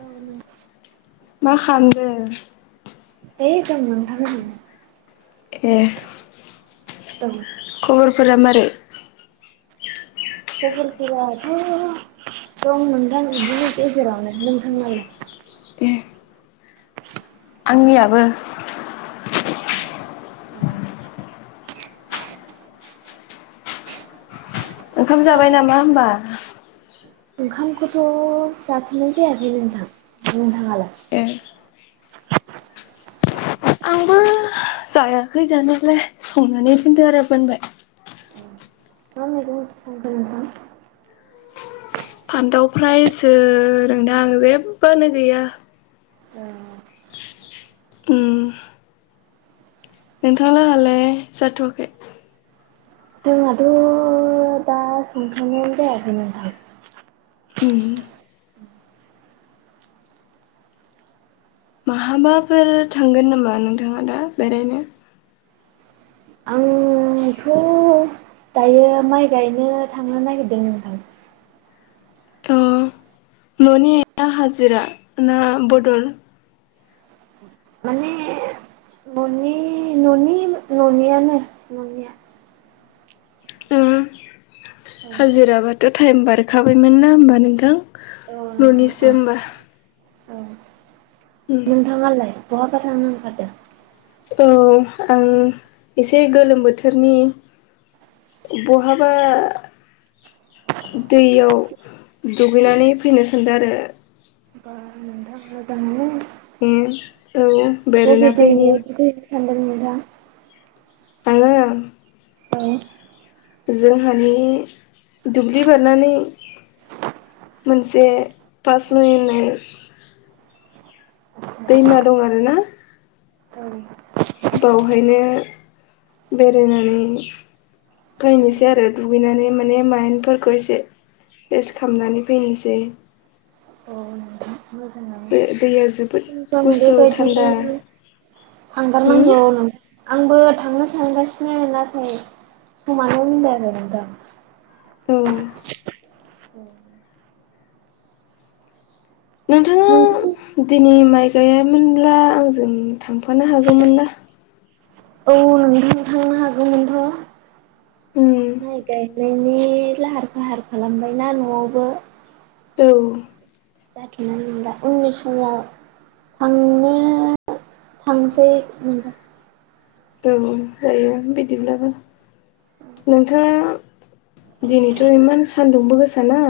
है मा खामन्दो? दै ज मोन थां ए दां खबरफोरा मारै? खबरफोराथ' दं नोंथां गेजेरावनो नोंथांनालाय? ए आंनियाबो। ओंखाम जाबाय नामा होनोमबा? ओंखामखौथ' जाथेनाय जायाखै नोंथां नोंथाङालाय? ए आंबो जायाखै जानायलाय संनानै फोनदो आरो बोनबाय मा मेगं [unintelligible] नोंथां फान्दाव फ्रायसो रोंद आं जेबोयानो गैया। उ नोंथाङलाहालाय जाथ'वाखै जोंहाथ' दा संखनायानो जायाखैमोनथायाय उ महाबाफोर थांगोन नामा नोंथाङा दा बेरायनो आंथ' दायो माइ गायनो थांनो नागिरदों नोंथां अ न'नि ना हाजिरा ना बदल मनि ननि न'नियानो ननिया। ओम औ हाजिराबाथ' टाइम बारखाबायमोन ना होमबा नोंथां औ नोंथां औ न'निसो होमबा औ उम नोंथाङालाय बहाबा थांनो ओंखारदों? औ आं एसे गोलोम बोथोरनि बहाबा? दैयाव दुगैनानै फैनो सान्दों आरो। बा मोनथां मोजाङो ए औ औ बेरायना बिद फैनि थान मजा आङा द जोंहानि दुब्लि बारनानै मोनसे कास नु होननाय दैमा दं आरो ना औ बेावहायनो बेरायनानै फैनोसै आरो दुगैनानै माने माइन्फोरखौ एसे रेस्ट खालामनानै फैनोसै औ न मोजां दै ज स म बदि आंगार होम नांगौ न आंबो थांनो सानगासिनो नाथाय समानो होनजाय आरो नोंथां ए औ नोंथांङा नोंथ दिनै माइ गायामोनब्ला आंजों थांफानो हागौमोन ना औ नोंथां थांनो हागौमोनथ' उम माइ गायनाय माने लाहार फाहार खालामबायनाा न'आवबो औ जाथ'नानै मोना उननि समाव थांनो थांसै मोन और औ जायो बिदिब्लाबो नोंथाङा दिनैथ' इमान सान्दुंबो गोसाना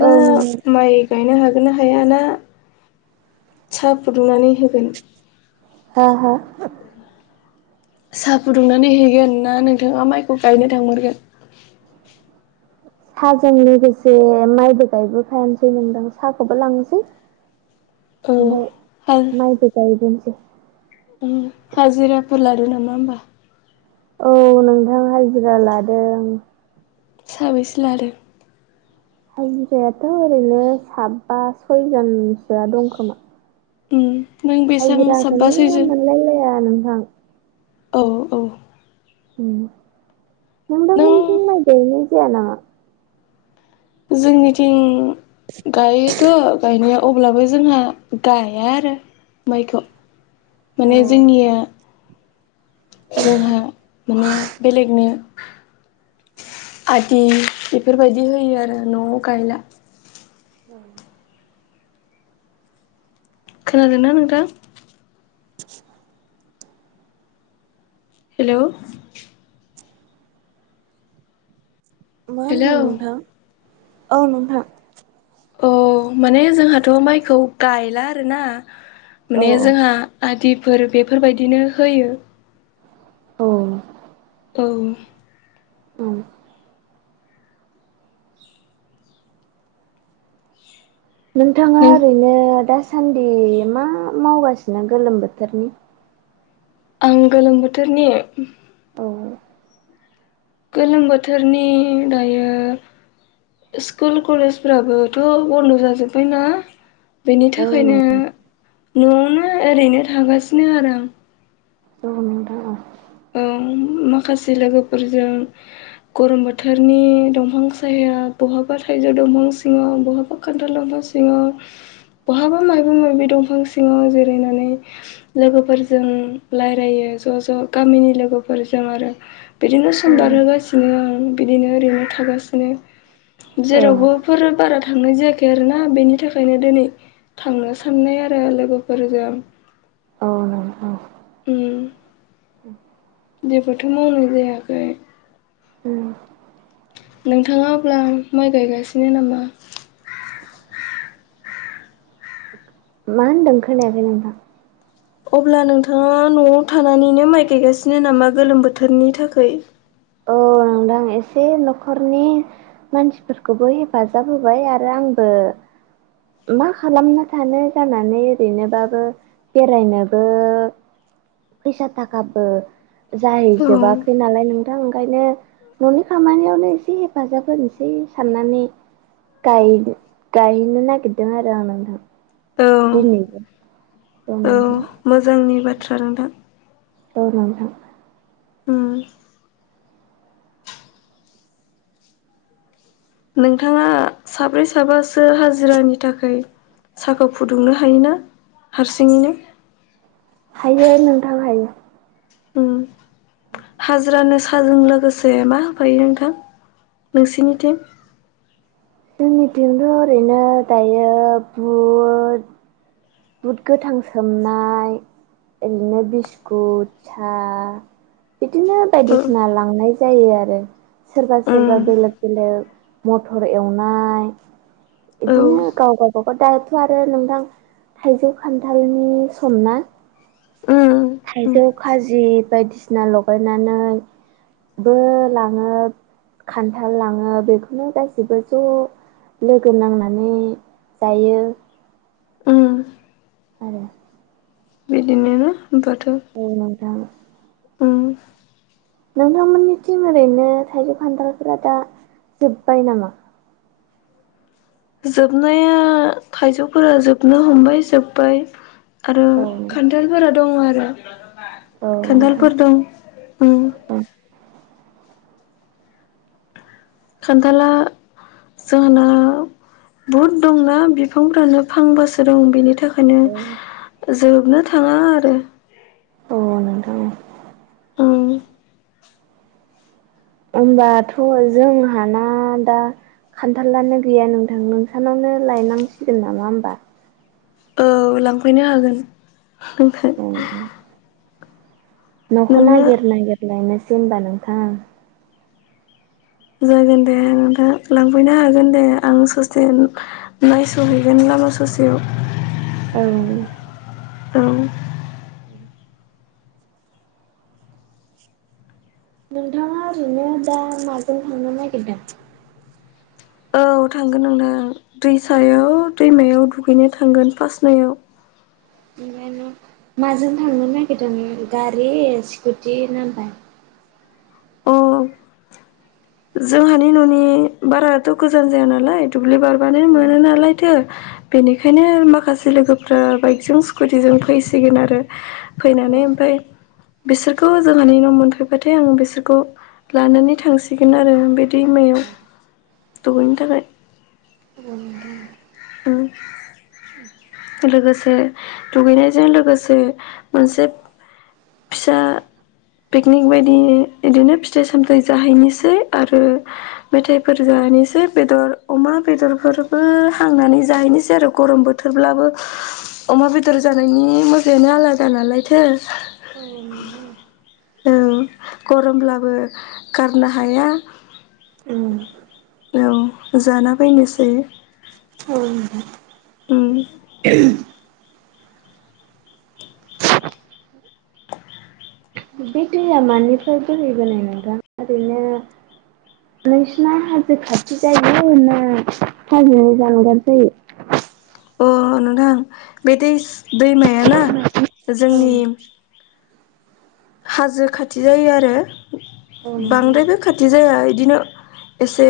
औ नोंथां ‌माइ गायनो हागोन ना हाया ना साहा फुदुंनानै होगोन अ ह साहा फुदुंनानै हैगोन ना नोंथाङा माइखौ गायनो थांहरगोन साहाजों लोगोसे माइबो गायबोखायानोसै नोंदां साहाखौबो लांसै औ बाय हा मत गायो गसे हाजिराफोर लादु नामा होमबा औ नोंथां हाजिरा लादों साबैसे ला आरो हाजिरायाथ' ओरैनो साब बा सयजनसोआ दंखोमा। उम नों बेसेबां साबा हायजिराखौनो सैजोन मोनलायलाया नोंथां। औ औ। ओम नों नोंथांमोनथिं माइ गायनाय जाया नामा? जोंनिथिं गायोथ' गायनाया अब्लाबो जोंहा गाया आरो माइखौ। माने जोंनिया जोंहा माने बेलेगनि आदि बेफोरबायदि होयो आरो न'आव गायला औ खोनादोंना नोंथां हेल' मा हेलौ होनदों नोंथां औ नोंथां औ माने जोंहाथ' माइखौ गायला आरोना औ माने जोंहा आदिफोर बेफोरबायदिनो होयो। औ। औ। औ नोंथाङा नों ओरैनो दासान्दि मा मावगासिनो गोलोम बोथोरनि? आं गोलोम बोथोरनि औ गोलोम बोथोरनि दायो। स्कुल कलेजफोराबोथ' बन्द' जाजोब्बायना बेनि औ थाखायनो नोंथां न'आवनो ओरैनो थागासिनो आरो आं। औ नों औ। औ माखासे लोगोफोरजों गरम बोथोरनि दंफां साया बहाबा थाइजौ दंफां सिङाव बहाबा खान्थाल दंफां सिङाव सिङाव बहाबा मायाबबा माबि दंफां सिङाव जिरायनानै लोगोफोरजों रायलायो ज' ज' गामिनि लोगोफोरजों आरो बिदिनो सम बारहोगासिनो बिदिनो आरो बिदिनो ओरैनो थागासिनो औ जेरावबो बेफोर बारा थांनाय जायाखै आरोना बेनि थाखायनो दिनै थांनो साननाय आरो लोगोफोरजों औ [unintelligible] उम। जेबोथ' मावनाय जायाखै उम। नोंथाङा अब्ला माइ गायगासिनो नामा? मा होन्दों खोनायाखै नोंथां? अब्ला नोंथाङा न'आव थानानैनो माइ गायगासिनो नामा गोलोम बोथोरनि थाखै? औ नोंथां एसे न'खरनि मानसिफोरखौबो हेफाजाब होबाय आरो आंबो मा खालामना थानो जानानै ओरैनोबाबो बेरायनोबो फैसा थाखाबो औ जाहैजोबाखै नालाय नोंथां ओंखायनो न'नि खामानियावनो एसे हेफाजाब होनोसै साननानै गायनो नगिरदों आरो आं नोंथां। औ दिनैबो औ [unintelligible] मोजांनि बाथ्रा नोंथां। औ नोंथां। [unintelligible] नोंथाङा साब्रै साबासो हाजिरानि थाखाय साहाखौ फुदुंनो हायोना हारसिङैनो हायो नोंथां हायो। ओम। हाजिरानो साहाजों लोगोसे मा होफायो नोंथां नोंसिनिथिं जोंनिथिंथ' ओरैनो दायो बुट बुद गोथां सोमनाय ओरैनो बिस्कुट सा बिदिनो औ बायदिसिना लांनाय जायो आरो सोरबा उम सोरबा बेलेक बेलेक मथर एवनाय औ बिदिनो गाव गावबागाव दायोथ' आरो नोंथां। थाइजौ खान्थालनि समना उम उम थाइजौ खाजि बायदिसिना लगायनानै बो लाङो खान्थाल लाङो बेखौनो गासैबो ज' लोगो नांनानै जायो। उम आरोे। बिदिनो ना होनोमबाथ' औ नांथां। उम। नोंथांमोननिथिं ओरैनो थाइजौ खान्थालफोरा दा जोब्बाय नामा? जोबनाया थायजौफोरा जोबनो हमबाय जोब्बाय आरो औ खान खान्थालफोरा दं आरो औ नोंथां खान्थालफोर दं। उम खान्थाला जोंहाना बहुद दंना बिफांफ्रानो फांबासो दं बेनि थाखाय औ ओंखायनो जोबनो थांङा आरो। ओ नोंथां। ओम। होनबाथ' जोंहाना दा खान्थालानो गैया नोंथां नोंसानावनो लायनांसिगोन नामा होमबा। औ लांफैनो हागोन। [unintelligible] न'खौ नोंनो नागिर नागिर लायनोसै होनबा नोंथां आं। जागोन दे नोंथांआ लांफैनो हागोन दे आं ससे नायस'हैगोन लामा ससेयाव। औ। औ। उ [inaudible] नोंथाङा ओरैनो दा माजों थांनो नागिरदों? औ थांगोन नोंथां दैसायाव दैमायाव दुगैनो थांगोन फास्टनियाव। [unintelligible] माजों थांनो नागिरदों गारि, स्कुटि ना बायख? अ। जोंहानि न'नि बाराथ' गोजान जाया नालाय दुब्लि बार बानो मोनो नालायथो बेनिखायनो माखासे लोगोफ्रा बाइकजों स्कुटिजों फैसिगोन आरो। औ फैनानै ओमफ्राय बिसोरखौ जोंहानि न' मोनफैबाथाय आं बिसोर खौ लानानै थांसिगोन आरो बे दैमायाव दुगैनो थाखाय। ओम। ओम लोगोसे दुगैनायजों लोगोसे मोनसे फिसा पिकनिक बायदि इदिनो फिथाइ सामथाइ जाहैनोसै आरो मेथाइफोर जानोसै बेदर अमा बेदरफोरबो थांनानै जाहैनोसै आरो गरम बोथोरब्लाबो अमा बेदर जानायनि मजायानो आलादा नालायथो औ गरमब्लाबो गारनो हाया ओम औ जाना फैनोसै ओम। उम बे दैया मानिफ्राय बोहैबोनाय नोंथां? ओरैनो नोंसिना हाजो खाथि जायो ना हाजोनि जानगार जायो? अ नोंथां बे दैस दैमायाना औ औ जोंनि हाजो खाथि जायो आरो नोंथां बांद्रायबो खाथि जाया इदिनो एसे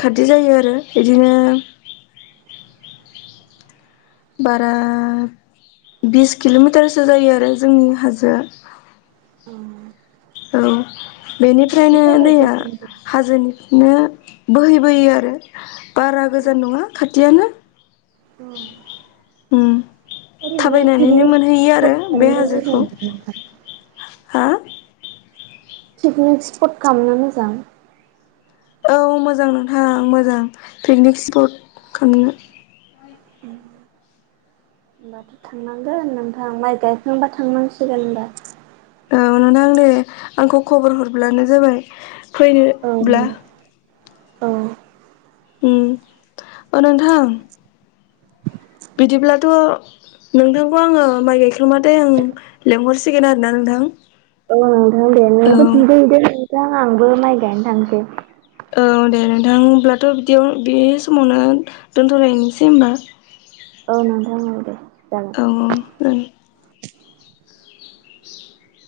खारदि जायो आरो इदिनो बारा बिस किल'मिटारसो जायो आरो जोंनि हाजोआ। ओम। औ बेनिफ्रायनो दैया गोजान जाया। हाजोनिफ्रायनो बोहैबोयो आरो बारा गोजान नंङा खाथियानो। ओम। उम ओरैनो थाबायनानैनो फिक्निख मोनहैयो आरो सिफ्त बे हाजोखौ बानायनो हा पिकनिक स्पट खालामनो मोजां औ मोजां नोंथां मोजां पिकनिक स्पट खालामनो [inaudible] होनोमबाथ' थांनांगोन नोंथां माइ गायखांबा थांनांसिगोन होनबा औ नोंथां दे आंखौ खबर हरब्लानो जाबाय औ फैनोब्ला औ उम औ नोंथां बिदिब्लाथ' नोंथांखौ आङो माइ गायखांबाथाय आं लिंहरसिगोन आरोना नोंथां औ नोंथां दे औ नोंबो जों आंबो माइ गायनो थांसै औ दे नोंथां हब्लाथ' बिदियाव बे समावनो दोनथ'लायनोसै होनबा औ नोंथां औ दे जागोन औ औ ओं [inaudible]